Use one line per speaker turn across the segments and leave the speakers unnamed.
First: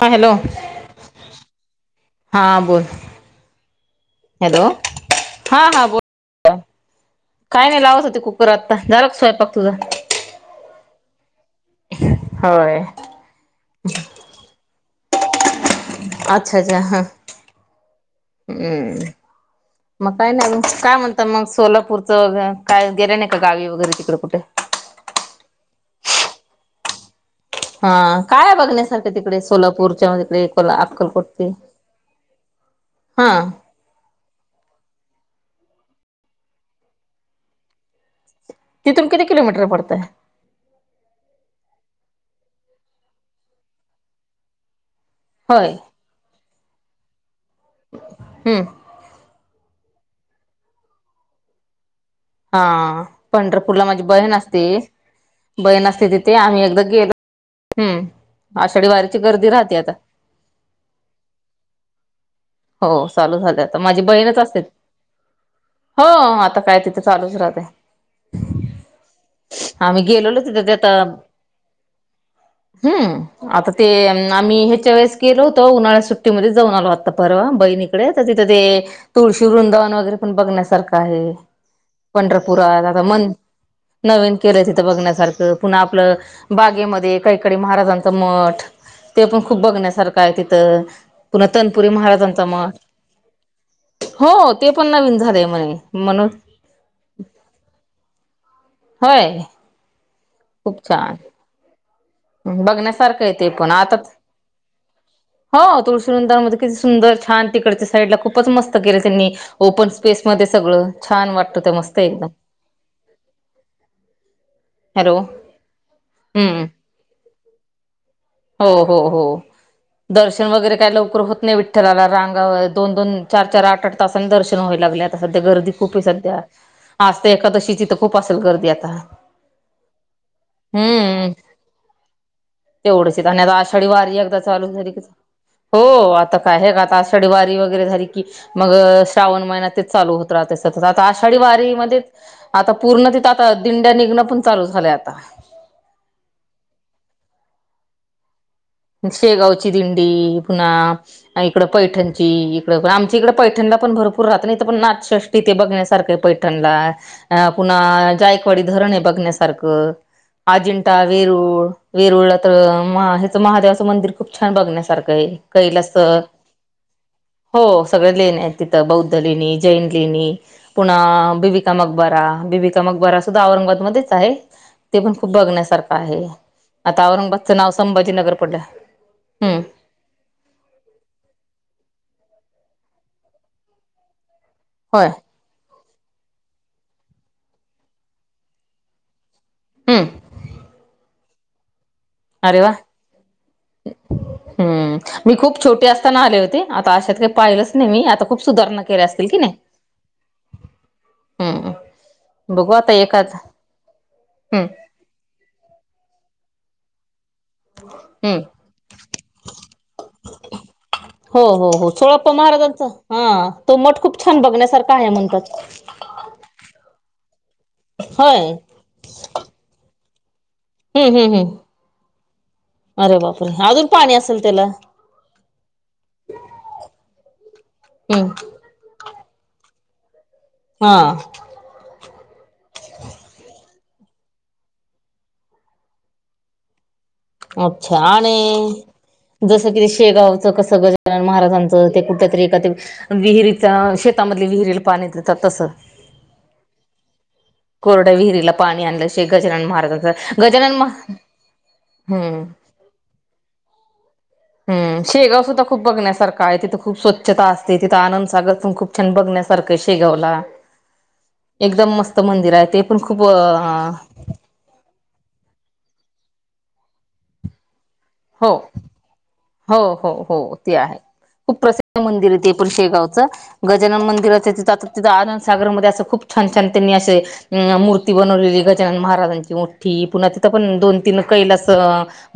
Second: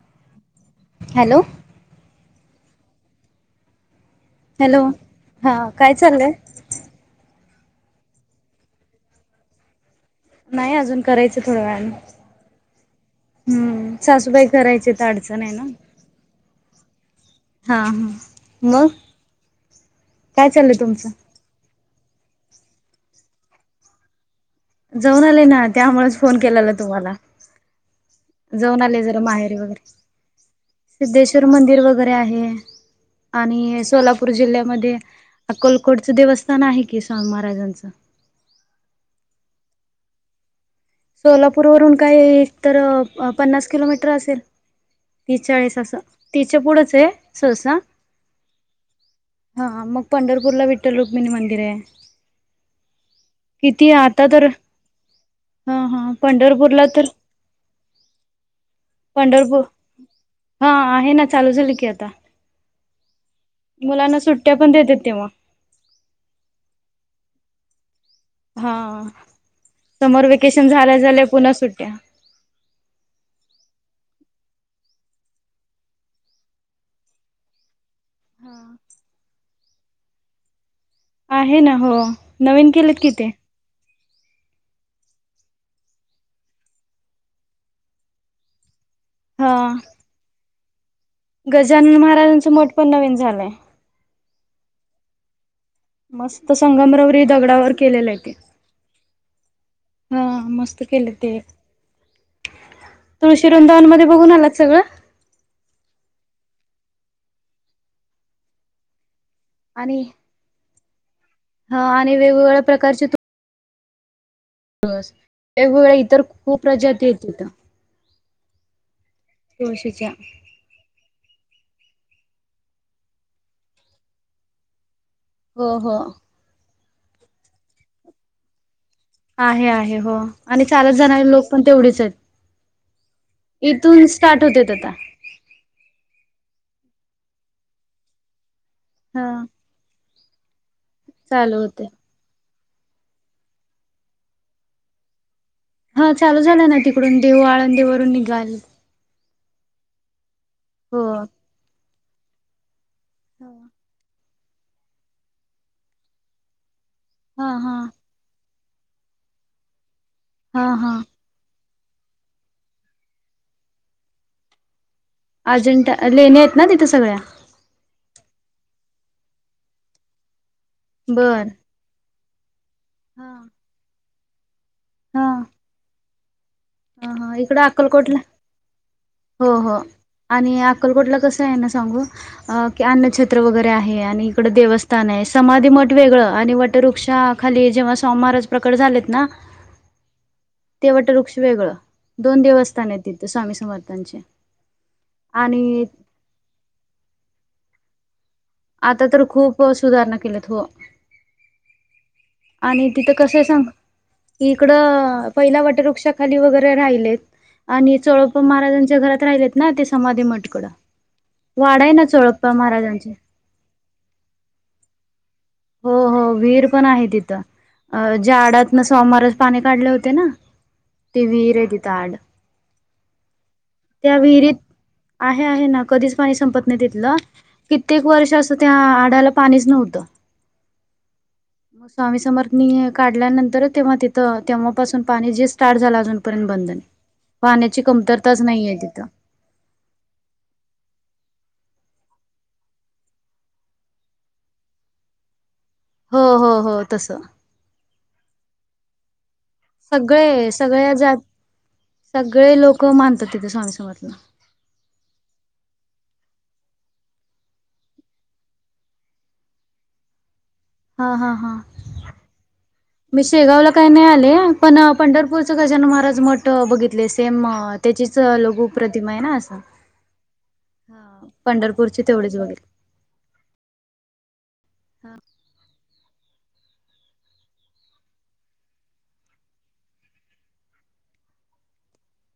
हा hello
hello
हा बोल. हॅलो.
हा काय चाललंय
काही नाही लावत होते कुकर आता. झाला का स्वयंपाक तुझा?
नाही अजून करायचं थोडं वेळने.
होय
हम्म सासूबाई करायचे तर अडचण आहे ना.
अच्छा अच्छा हा.
हा हा मग
हम्म मग काही नाही
चाललंय
काय म्हणतात
तुमचं
मग सोलापूर? हो काय गेलं नाही का गावी वगैरे तिकडे कुठे?
जाऊन आले ना त्यामुळेच फोन केलेला तुम्हाला
हा. काय
जाऊन आले
बघण्यासारख्या
जरा
तिकडे
माहेरी वगैरे
सोलापूरच्या तिकडे को अक्कलकोट
सिद्धेश्वर
ते?
मंदिर वगैरे आहे
हा
आणि सोला पूर जिल्ह्यामध्ये अक्कलकोट च देवस्थान आहे की स्वामी महाराजांचं
तिथून किती किलोमीटर पडतय?
सोलापूर वरून काही एक तर पन्नास किलोमीटर असेल. तीस
होय
चाळीस असं तिस चा पुढच आहे सहसा.
हम्म.
हा मग पंढरपूरला विठ्ठल रुक्मिणी मंदिर आहे.
हा पंढरपूरला
किती
माझी
आता
बहीण
तर
असते.
हा
बहीण असते
हा
तिथे आम्ही एकदा
पंढरपूरला तर
गेलो हम्म आषाढी वारीची गर्दी
पंढरपूर
राहते आता.
हा आहे ना चालू झाल की आता.
हो चालू झाले आता माझी
मुलांना
बहीणच
सुट्ट्या
असते.
पण देतात तेव्हा
हो आता काय तिथे चालूच राहतय.
हा
आम्ही
समर
गेलेलो तिथं
वेकेशन
ते आता
झालंय झाल्या पुन्हा सुट्या
हम्म आता ते आम्ही ह्याच्या वेळेस केलो होतो उन्हाळ्या सुट्टीमध्ये जाऊन आलो आता. परवा बहीणीकडे तर तिथं ते तुळशीरुंदावन वगैरे पण बघण्यासारखं आहे
ना हो नवीन
पंढरपुरात
केलेत
आता
कि ते
मन नवीन केलं तिथं बघण्यासारखं पुन्हा आपलं बागेमध्ये कैकाडी महाराजांचं मठ. ते पण
हा
खूप बघण्यासारखं आहे तिथं पुन्हा
न्
महाराजांचा
महाराजांचं
मठ
मठपण नवीन झालंय.
हो ते पण नवीन झाले म्हणे. म्हणून
मस्त संगमरवरी दगडावर केलेलं आहे ते,
होय.
हा मस्त केलं ते.
बघण्यासारखंय
तुळशी
ते पण
वृंदावनमध्ये
आताच
बघून आलात सगळं
हो तुळशीरुंदावण मध्ये किती सुंदर छान तीकडच्या साईडला खूपच मस्त केले त्यांनी ओपन स्पेस मध्ये सगळं छान वाट
ह आणि वेगवेगळ्या प्रकारचे अस
हॅलो
वेगवेगळ्या इतर खूप
हम्म
प्रज्याती येत इथं.
हो हो हो
तुळशीच्या
दर्शन वगैरे काय लवकर होत नाही. ला रांगा दोन दोन चार चार आठ आठ तासांनी दर्शन व्हावे लागल्यात. आ सध्या गर्दी
हो हो
खूप सध्या आज तर एकादशीची तर खूप असेल गर्दी आता.
आहे आहे हो आणि चालच जाणारे
हम्म
लोक पण तेवढेच आहेत.
तेवढंच आणि आता आषाढी
इथून
वारी एकदा
स्टार्ट होतेत
चालू
आता
झाली कि, हो आता काय आहे का आता आषढ वारी वगैरे झाली की मग
हा
श्रावण महिनात तेच चालू होत. [unintelligible] आता आषाढी
चालू
वारी
होते.
मध्येच आता पूर्ण तिथं आता दिंड्या निघणं पण चालू झालंय आता.
हा चालू झाला ना तिकडून देऊ आळंदीवरून निघाल.
शेगावची दिंडी पुन्हा
हो.
इकड पैठणची इकड आम तिकडे पैठणला पण भरपूर रात न इथ पण नाथसृष्टी ते बघण्यासारखं पैठणला.
हा
अ
हा
पुन्हा जायकवाडी धरण आहे बघण्यासारखं
हा हा
अजिंठा वेरुळ वेरवळला तर मा हचं महादेवाचं मंदिर खूप छान बघण्यासारखं आहे. कैलास
अजिंठा लेणे आहेत ना तिथे सगळ्या.
हो सगळ लेणे आहेत तिथं बौद्ध लेणी जैन लेणी पुन्हा
बर
बिबी का मकबरा बीबीका मकबरा
हा
सुद्धा औरंगाबादमध्येच आहे. ते पण
हा
खूप बघण्यासारखं आहे आता औरंगाबादचं नाव संभाजी
चला हो हो आणि अक्कलकोटला कसं आहे ना सांगू की अन्नक्षेत्र वगैरे आहे आणि इकड देवस्थ
होय
स्थान आहे समाधी मट वेगळं आणि वटवृक्षाखाली जेव्हा स्वामीहाराज प्रकट झालेत ना,
हम्म
ते वटवृक्ष वेगळं. दोन
अरे वा
देवस्थान आहेत तथे स्वामी समर्थांचे
हम्म मी खूप
आणि
छोटे आले होते आता अशात काही पाहिलंच नाही मी आता खूप सुधारणा केल्या
आता तर
असतील की नाही.
खूप सुधारणा केल्यात हो
हम्म बघू
आणि
आता
तिथं
एखाद
कसं सांग
हम्म
इकडं पहिला वटवृक्षाखाली वगैरें राहिलेतं आणि चोळंप
हम्म
महाराजांच्या घरांत राहिलेत नां ते समांधी मठकडं
हो हो हो
वाडांय नां
सोळाप्पा
चोळप्पा
महाराजांचा
महाराजांचे
हा तो मंठ खूंप छांन बघण्यांसारखा आहे म्हणतां
हो हो विहीर पणं आहे तिथं
होय
जाडांत नां स्वामीमहारांज पाणी काढले होते नां
हम्म
ते
हम्म
विहीर
हम्म
आहे तिथं आड
अरे बापरे अजूंन पाणी
त्या
असेल
विहिरीत
त्यांला
आहे आहे नां कधीचं पाणी संपत नाहीं तेतलं कित्येक
हम्म
वर्ष असं त्यां आडांला पाणीचं नव्हतं
हां
मंग स्वामी समर्थांनी काढल्यानंतरच तेंव्हा तिथं तेव्हांपासून पाणी जे स्टार्ट झालं अजूंन पर्यंत बंद नाहीं पाण्यांची
अच्छा
कमतरता चं नाहींय
आणि
तिथं
जसं कि ते शेगावचं कसं गजानन महाराजांचं ते कुंठ्या तरी एखादं विहिरींच्या शेतांमध्ये विहिरीलां पाणी देतांत तसं
हो हो हो तसं
कोरड्यां विहिरीला पाणी आणलं श गजानन महाराजांच
सगळे
गजानन
सगळ्या
महारांज हम्मं
खूंप मानतांत तिथे स्वामी समर्थांना
हम्मं शेगांव सुद्धां खूंप बघण्यांसारखा आहे तिथं खूंप स्वच्छ्ता असते तिथं आनंद सागर खूंप छांन बघण्यांसारखंय शेगांवला
हा हा हा
एकदंम मस्तं मंदिर आहे ते पणं खूंप अं अं
आलेया पणं पंढरपूरचं गजानन महारांज मठं अं बघितले सेम अं
हो.. हो.. हो.. हो, ते आहे.
हा
खूंप प्रसिद्ध
पंढरपूरची
मंदिर
तेवढीच
आहे ते
बघितली
पणं शेगावचं. गजानन मंदिरांच्या तिथं, आंता तिथं आनंदसागर मध्यें असं खूंप छांन-छांन त्यांनी असे अं.. मूर्ती बनवलेली आहे, गजानन महाराजांची मोठ्ठी. पुन्हां तिथं पणं, दोन-तीन कैलास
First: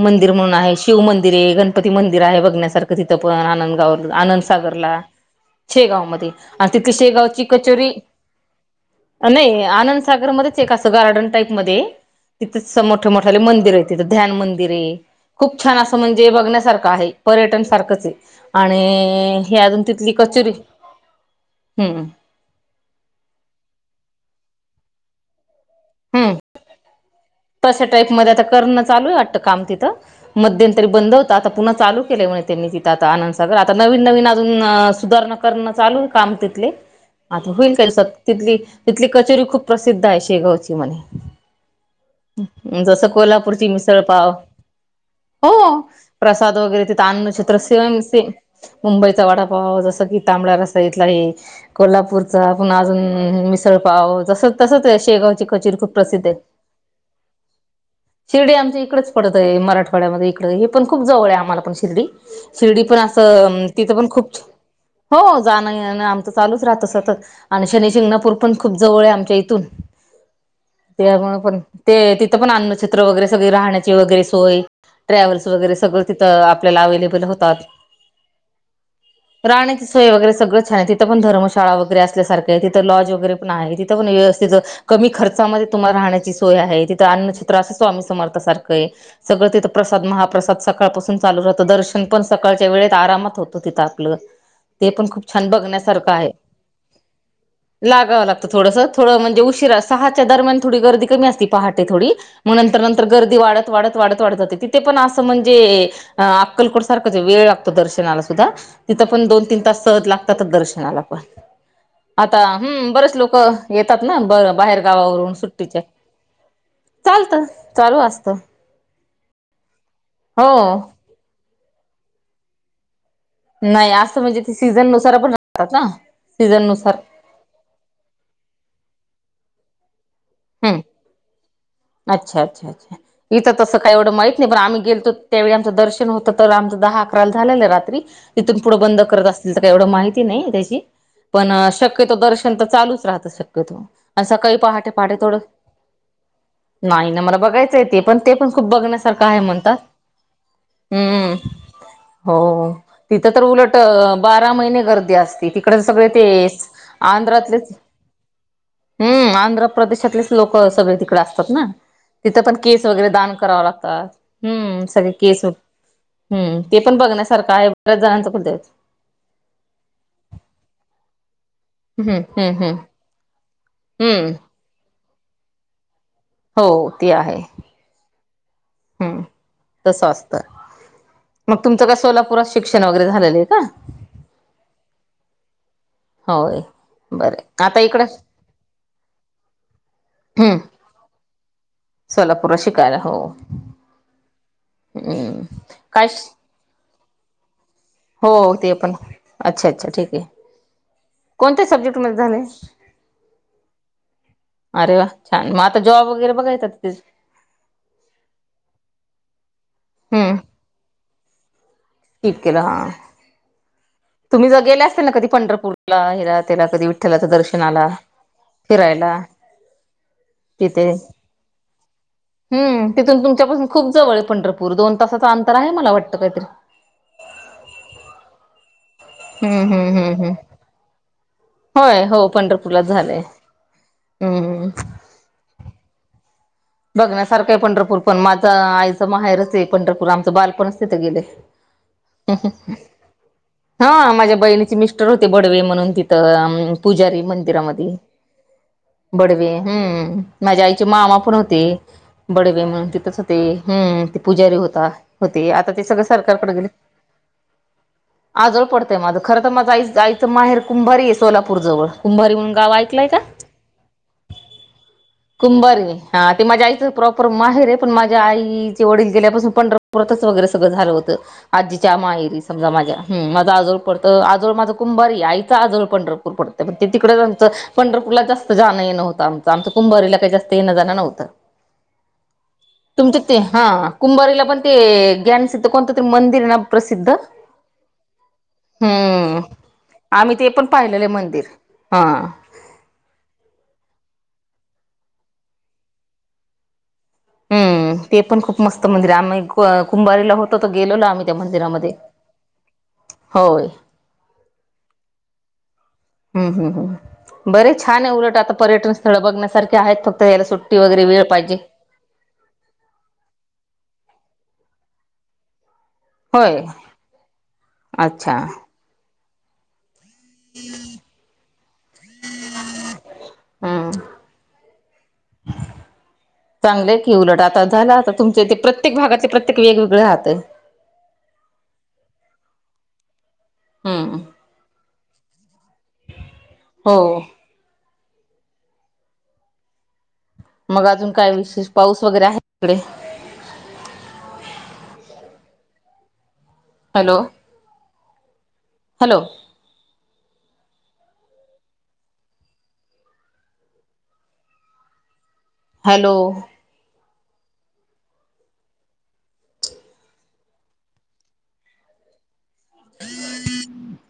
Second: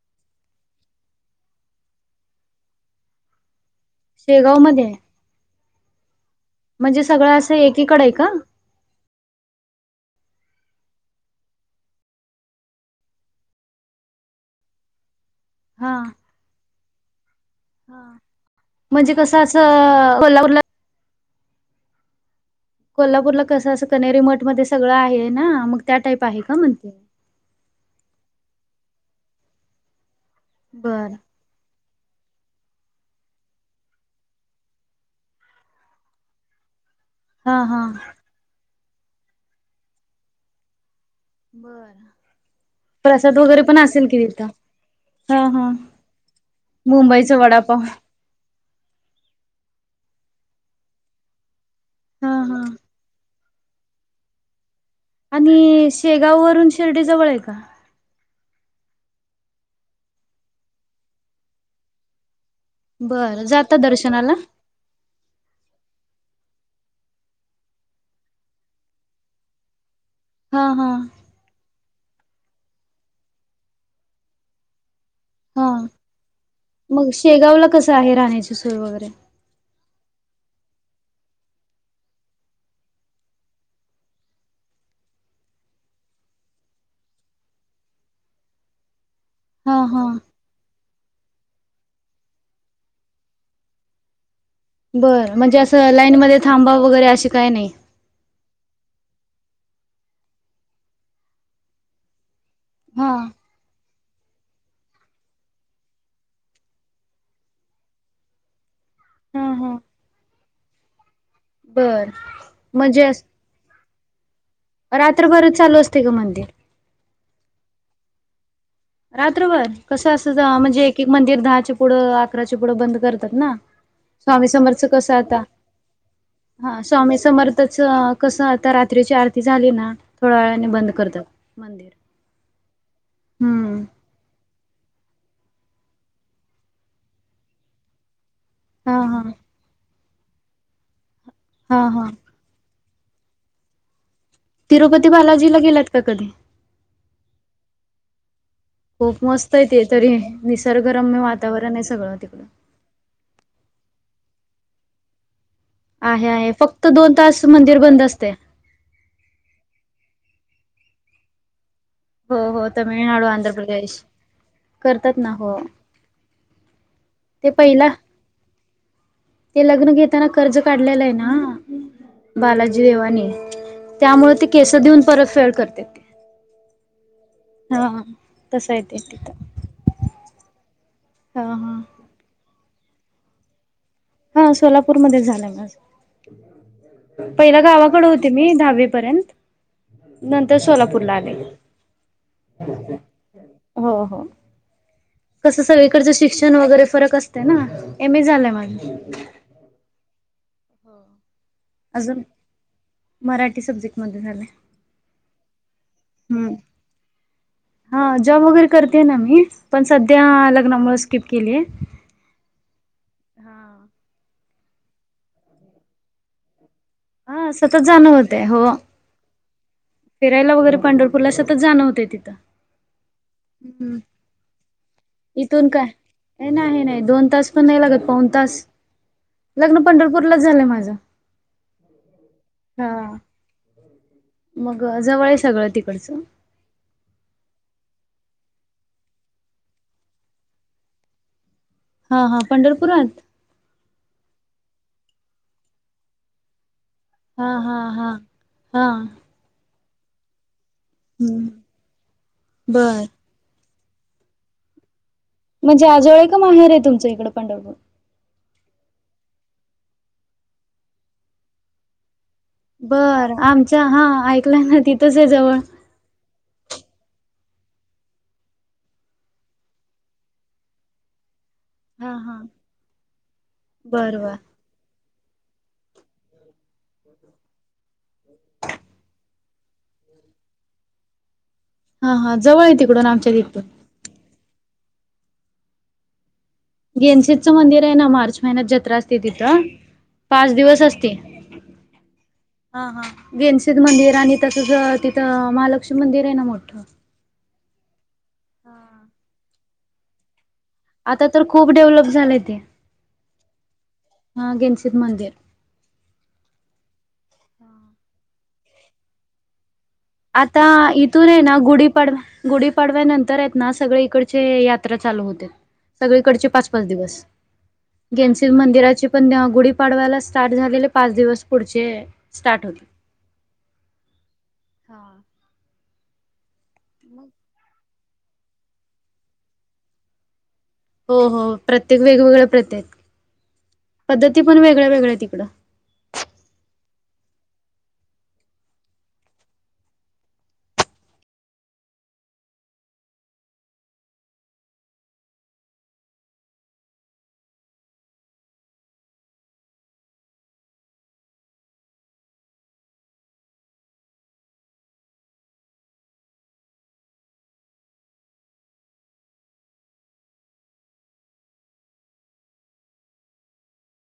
मंदिर म्हणूंन आहे शिव मंदिर आहे गणपती मंदिर आहे बघण्यांसारखं तिथं पणं आनंदगांव
शेगाव मध्ये
आनंदसागरलां, शेगांव मध्यें आणि तिथली
म्हणजे सगळं
शेगांवची
असं
कचोरी
एकीकडे आहे का
नाहीं, आनंदसागर मध्येचं एक असं गार्डन टाईप मध्यें आहे. तिथेचं मोठे-मोठ्यांले मंदिर आहे, तिथं ध्यानं मंदिर आहे. खूंप छान
हा
असं म्हणजे बघण्यांसारखं आहे. पर्यटन सारखंच आहे.
म्हणजे
आणि
कसं
हे, अजूंन तिथली
असं
कचोरी.
[unintelligible]
हम्मं.. हम्मं.
कोल्हांपूरला कसं? असं कण्हेरी मठं मध्यें सगळं आहे ना? मंग त्यां टाईप आहे कां म्हणते?
तशां टाईप मध्यें, आंता करणं चालूं आहे वाटतं कामं तिथं. मध्यंतरी
बर
बंद होतं, आंता पुन्हां चालूं केलंय म्हणे. त्यांनी तिथं आंता, आनंदसागर. आंता नवीन-नवीन अजूंन सुधारणां करणं चालूं आहे कामं तिथले. आंता
हा
होईल
हा
कां असं? तिथली-तिथली कचोरी खूंप प्रसिद्ध आहे, शेगांवची म्हणे.
बरं.
जसं कोल्हापूरची मिसळंपाव
तिथं हा
हो..
हा
प्रसाद वगैरें तिथं,
मुंबईचा
अन्नछत्र
वडापाव
सेवन से मुंबईचा वडांपाव, जसं कि, तांबडा रस्सा इथलां हे
हा
कोल्हांपूरचा,
हा
पुन्हां अजूंन मिसळंपाव जसं. तसंच शेगांवची, कचोरी
आणि
खूंप प्रसिद्ध आहे.
शेगाव वरून शिर्डी, जवळं आहे कां?
शिर्डी, आमच्या इकडेच पडत आहे मराठवाड्यामध्ये इकडे हे पण खूप जवळ आहे आम्हाला पण शिर्डी. शिर्डी पण
बरं
असं,
जाता
तिथं पण खूप
दर्शनाला
हो, जाणं-येणं आमचं चालूच राहतं सतत. आणि शनी-शिंगणापूर पण खूप जवळ आहे, आमच्या इथून.
हा हा
त्यामुळं पण, ते तिथं पण अन्नछत्र वगैरे सगळे राहण्याची वगैरे सोय. ट्रॅव्हल्स
हा
वगैरे सगळं तिथं, आपल्याला
मग
अवे्लेबल होतात.
शेगावला कसं आहे राहण्याची सोय वगैरे
राहाण्याची सोय वगैरे सगळं छान आहे. तिंथ पण धर्मशाळा वगैरे असल्यासारख आहे. तिथं लॉज वगैरे पण आहे. तिथ पण व्यवस्थितं कमी खर्चामध्ये तुम्हाला राहण्याची सोय आहे. तिथं अन्नछत्र असं, स्वामी समर्था सारखं आहे. सगळ तिथं
हा हा
प्रसाद महाप्रसाद सकाळपासून चालू राहतं. दर्शन पण, सकाळच्या वेळेत आरामात होतो तिथं आपलं. ते पण खूप
बरं,
छान
म्हणजे असं
बघण्यासारखं
लाईनमध्ये थांबा वगैरे अशी काय नाही.
लागाव लागत थोडस. थोडं म्हणजे उशिरा, सहाच्या दरम्यान थोडी गर्दी कमी असती पहाटे थोडी मग नंतर नंतर,
हा
गर्दी वाढत वाढत वाढत वाढत जाते ते पण असं म्हणजे, अक्कलकोट सारखंच आहे वेळ लागतो दर्शनाला सुद्धा तिथं पण, दोन
हा
तीन
हा
तास सहज लागतातच दर्शनाला पण
बर
आता हम्म,
म्हणजे
बरेच
असं
लोकं येतात ना ब बाहेर गावावरून
रात्रभर चालू
सुट्टीचे
असते का मंदिर
चालत, चालू असत.
रात्रभर? कसं अस
हो
म्हणजे एक एक मंदिर दहाचे पुढं, अकराचे पुढं बंद करत करतात ना.
नाही असं म्हणजे
स्वामी
ते
समर्थच
सीझन
कस
नुसार पण
आता.
राहतात ना सीझन
हा
नुसार
स्वामी समर्थच, कसं आता रात्रीची आरती झाली ना थोड्या वेळाने
हम्,
बंद करतात. मंदिर
अच्छा, अच्छा अच्छा इथं तसं
हम्म
काय एवढं माहीत नाही पण, आम्ही गेलतो त्यावेळी आमचं दर्शन होतं तर आमचं दहा अकराला झालेलं रात्री तिथून पुढं
हा
बंद
हा
करत असतील तर, काही एवढं माहिती नाही त्याची पण,
हा हा.
शक्यतो दर्शन तर चालूच राहतं शक्यतो अन सकाळी पहाटे
ते
पहाटे थोडं
बालाजीला गेलात का कधी? ते
नाही ना, मला बघायचं ते पण, ते पण खूप
खूप
बघण्यासारखं आहे
मस्त
म्हणतात.
ते तरी निसर्गरम्य
हम्,
वातावरण आहे सगळं तिकडं.
हो तिथं तर उलट बारा महिने गर्दी असते तिकड सगळे
आहे आहे
तेच
फक्त दोन तास
आंध्रातलेच
मंदिर बंद असते.
हम्म आंध्र प्रदेशातलेच लोक सगळे तिकडे असतात ना
हो
तिथं पण
हो
केस वगैरे
तमिळनाडू
दान
आंध्र
कराव
प्रदेश
लागतात हम्म सगळे
करतात ना
केस
हो.
हम्म ते पण
ते
बघण्यासारखं आहे
पहिला
बऱ्याच जणांचं
ते लग्न घेताना कर्ज काढलेलं आहे ना
हम्म हम्म हम्म
बालाजी देवानी,
हम्म
त्यामुळे ते केस देऊन परतफेड करते.
हो ती आहे
हा तसं आहे ते
हम्
तिथं
तस असतं
हा
मग
हा
तुमचं काय सोलापुरात शिक्षण वगैरे झालेलं आहे का?
हा सोलापूरमध्ये झालंय माझं
होय
पहिला
बरं आता इकडं
गावाकडे होते मी दहावी पर्यंत
हम्म
नंतर सोलापूर ला आले,
सोलापूरला शिकायला हो
हो हो
हम्म
कसं
काय
सगळीकडचं
श
शिक्षण वगैरे फरक असते ना एम ए
हो
झालंय
ते पण
माझं
अच्छा अच्छा ठीक आहे कोणत्या सब्जेक्ट मध्ये
अजून
झालंय?
मराठी सब्जेक्टमध्ये झालंय.
अरे वा छान मग आता जॉब वगैरे
हम्म
बघायचा
हा जॉब वगैरे करतेय ना मी पण सध्या
हम्म
लग्नामुळे स्किप केलीय
स्किप केलं हा तुम्ही ज गेले असतील ना कधी पंढरपूरला हिरा त्याला कधी? त्यालाच
हा सतत
दर्शनला
जाणं होतय हो
फिरायला.
फिरायला वगैरे पंढरपूरला सतत जाणं होतेय तथं.
हम् तिथून तुमच्यापासून खूप जवळ आहे पंढरपूर दोन तासाचा अंतर
इथून
आहे
काय
मला वाटतं काहीतरी
हे नाही दोन तास पण नाही लागत पाऊन तास
हम्म
लग्न
हम्म हम्म हम्म
पंढरपूरलाच झालंय माझं.
होय हो पंढरपूरच
हा
झालंय. हम्म
मग जवळ आहे सगळं तिकडचं.
बघण्यासारखं आहे पंढरपूर पण माझं आईचं माहेरच आहे पंढरपूर आमचं बालपणच तिथे गेलेय.
[unintelligible] पंढरपुरात
हा माझ्या बहिणीचे मिस्टर होते बडवे म्हणून तिथं एम. पुजारी
हा हा
मंदिरामध्ये
हा हा
बडवे हम्म माझ्या आईचे मामा पण हो
हम्म
ते बडे म्हणून
बर
तिथत होते हम्म ते पूजारी होता. होते आता ते
म्हणजे
सगळं
आजोळ आहे का
सरकारकडे गेले
माहेर आहे तुमचं इकडं पंढरपूर
आजोल पडतंय माझं खरं तर माझ आईचं माहेर कुंभारी आहे सोलापूर जवळ कुभारी म्हणू
बर आमच्या हा ऐकला ना तिथंच आहे जवळ.
कुंभारी हा ते माझ्या आईचं प्रॉपर माहेर आहे पण माझ्या आईचे वडील गेल्यापासून पंढरपुरातच वगैरे सगळं झालं होतं. आजीच्या
हा
माहेरी
हा
समजा माझ्या माझा आजोळ
बर
पडतं
बर
आजळ माझ कुंभारी आईचा आजोळ पंढरपूर पडतग ते तिकडेच आमं पंढरपूरला जास्त जाणं होत आमच. आमचं कुंभारीला काही जास्त येन-जान नवतं.
हा हा जवळ ये तिकडून आमच्या तिथून.
कुंबारीला पण ते गॅनसिध कोणत तरी मंदिर ना? प्रसिद्ध
गेनशितचं मंदिर आहे ना मार्च महिन्यात जत्रा असते
हम्म
तिथं.
आम्ही ते
पाच
पण पाहिलेले आहे मंदिर हा.
हा हा गेनसेद मंदिर आणि तसंच तिथं महालक्ष्मी मंदिर आहे ना मोठं.
हम् ते पण खूप मस्त मंदिर आ कुंभारीला होत त गेलो ना आम्ही
आता
त्या
तर खूप
मंदिरामध्ये
डेव्हलप झालंय
होय.
हा गेनसित मंदिर.
हम्म हम् बरे छान आहे उलट आता पर्यटन स्थळ बघण्यासारखे आहेत फ
आता इथून आहे ना गुढीपाडवा गुढीपाडव्यानंतर येत ना सगळे इकडचे यात्रा चालू होतेत. सगळीकडचे
होय
पाच पाच दिवस
अच्छा
गेनस मंदिराचे पण त्या गुढीपाडवायला स्टार्ट झालेले पाच दिवस पुढचे स्टार्ट होत.
हम्म. चांगलंय की उलट आता झालं आता तुमचे ते प्रत्येक भागातले प्रत्येक वेगवेगळे राहतय.
हो हो प्रत्येक वेगवेगळ्या प्रतेत
हम्म
पद्धती पण वेगळ्या वेगळ्या आहेत तिकडं.
हो. मग अजून काय विशेष पाऊस वगैरे आहे का तिकडे? हॅलो! हॅलो! हॅलो! [inaudible]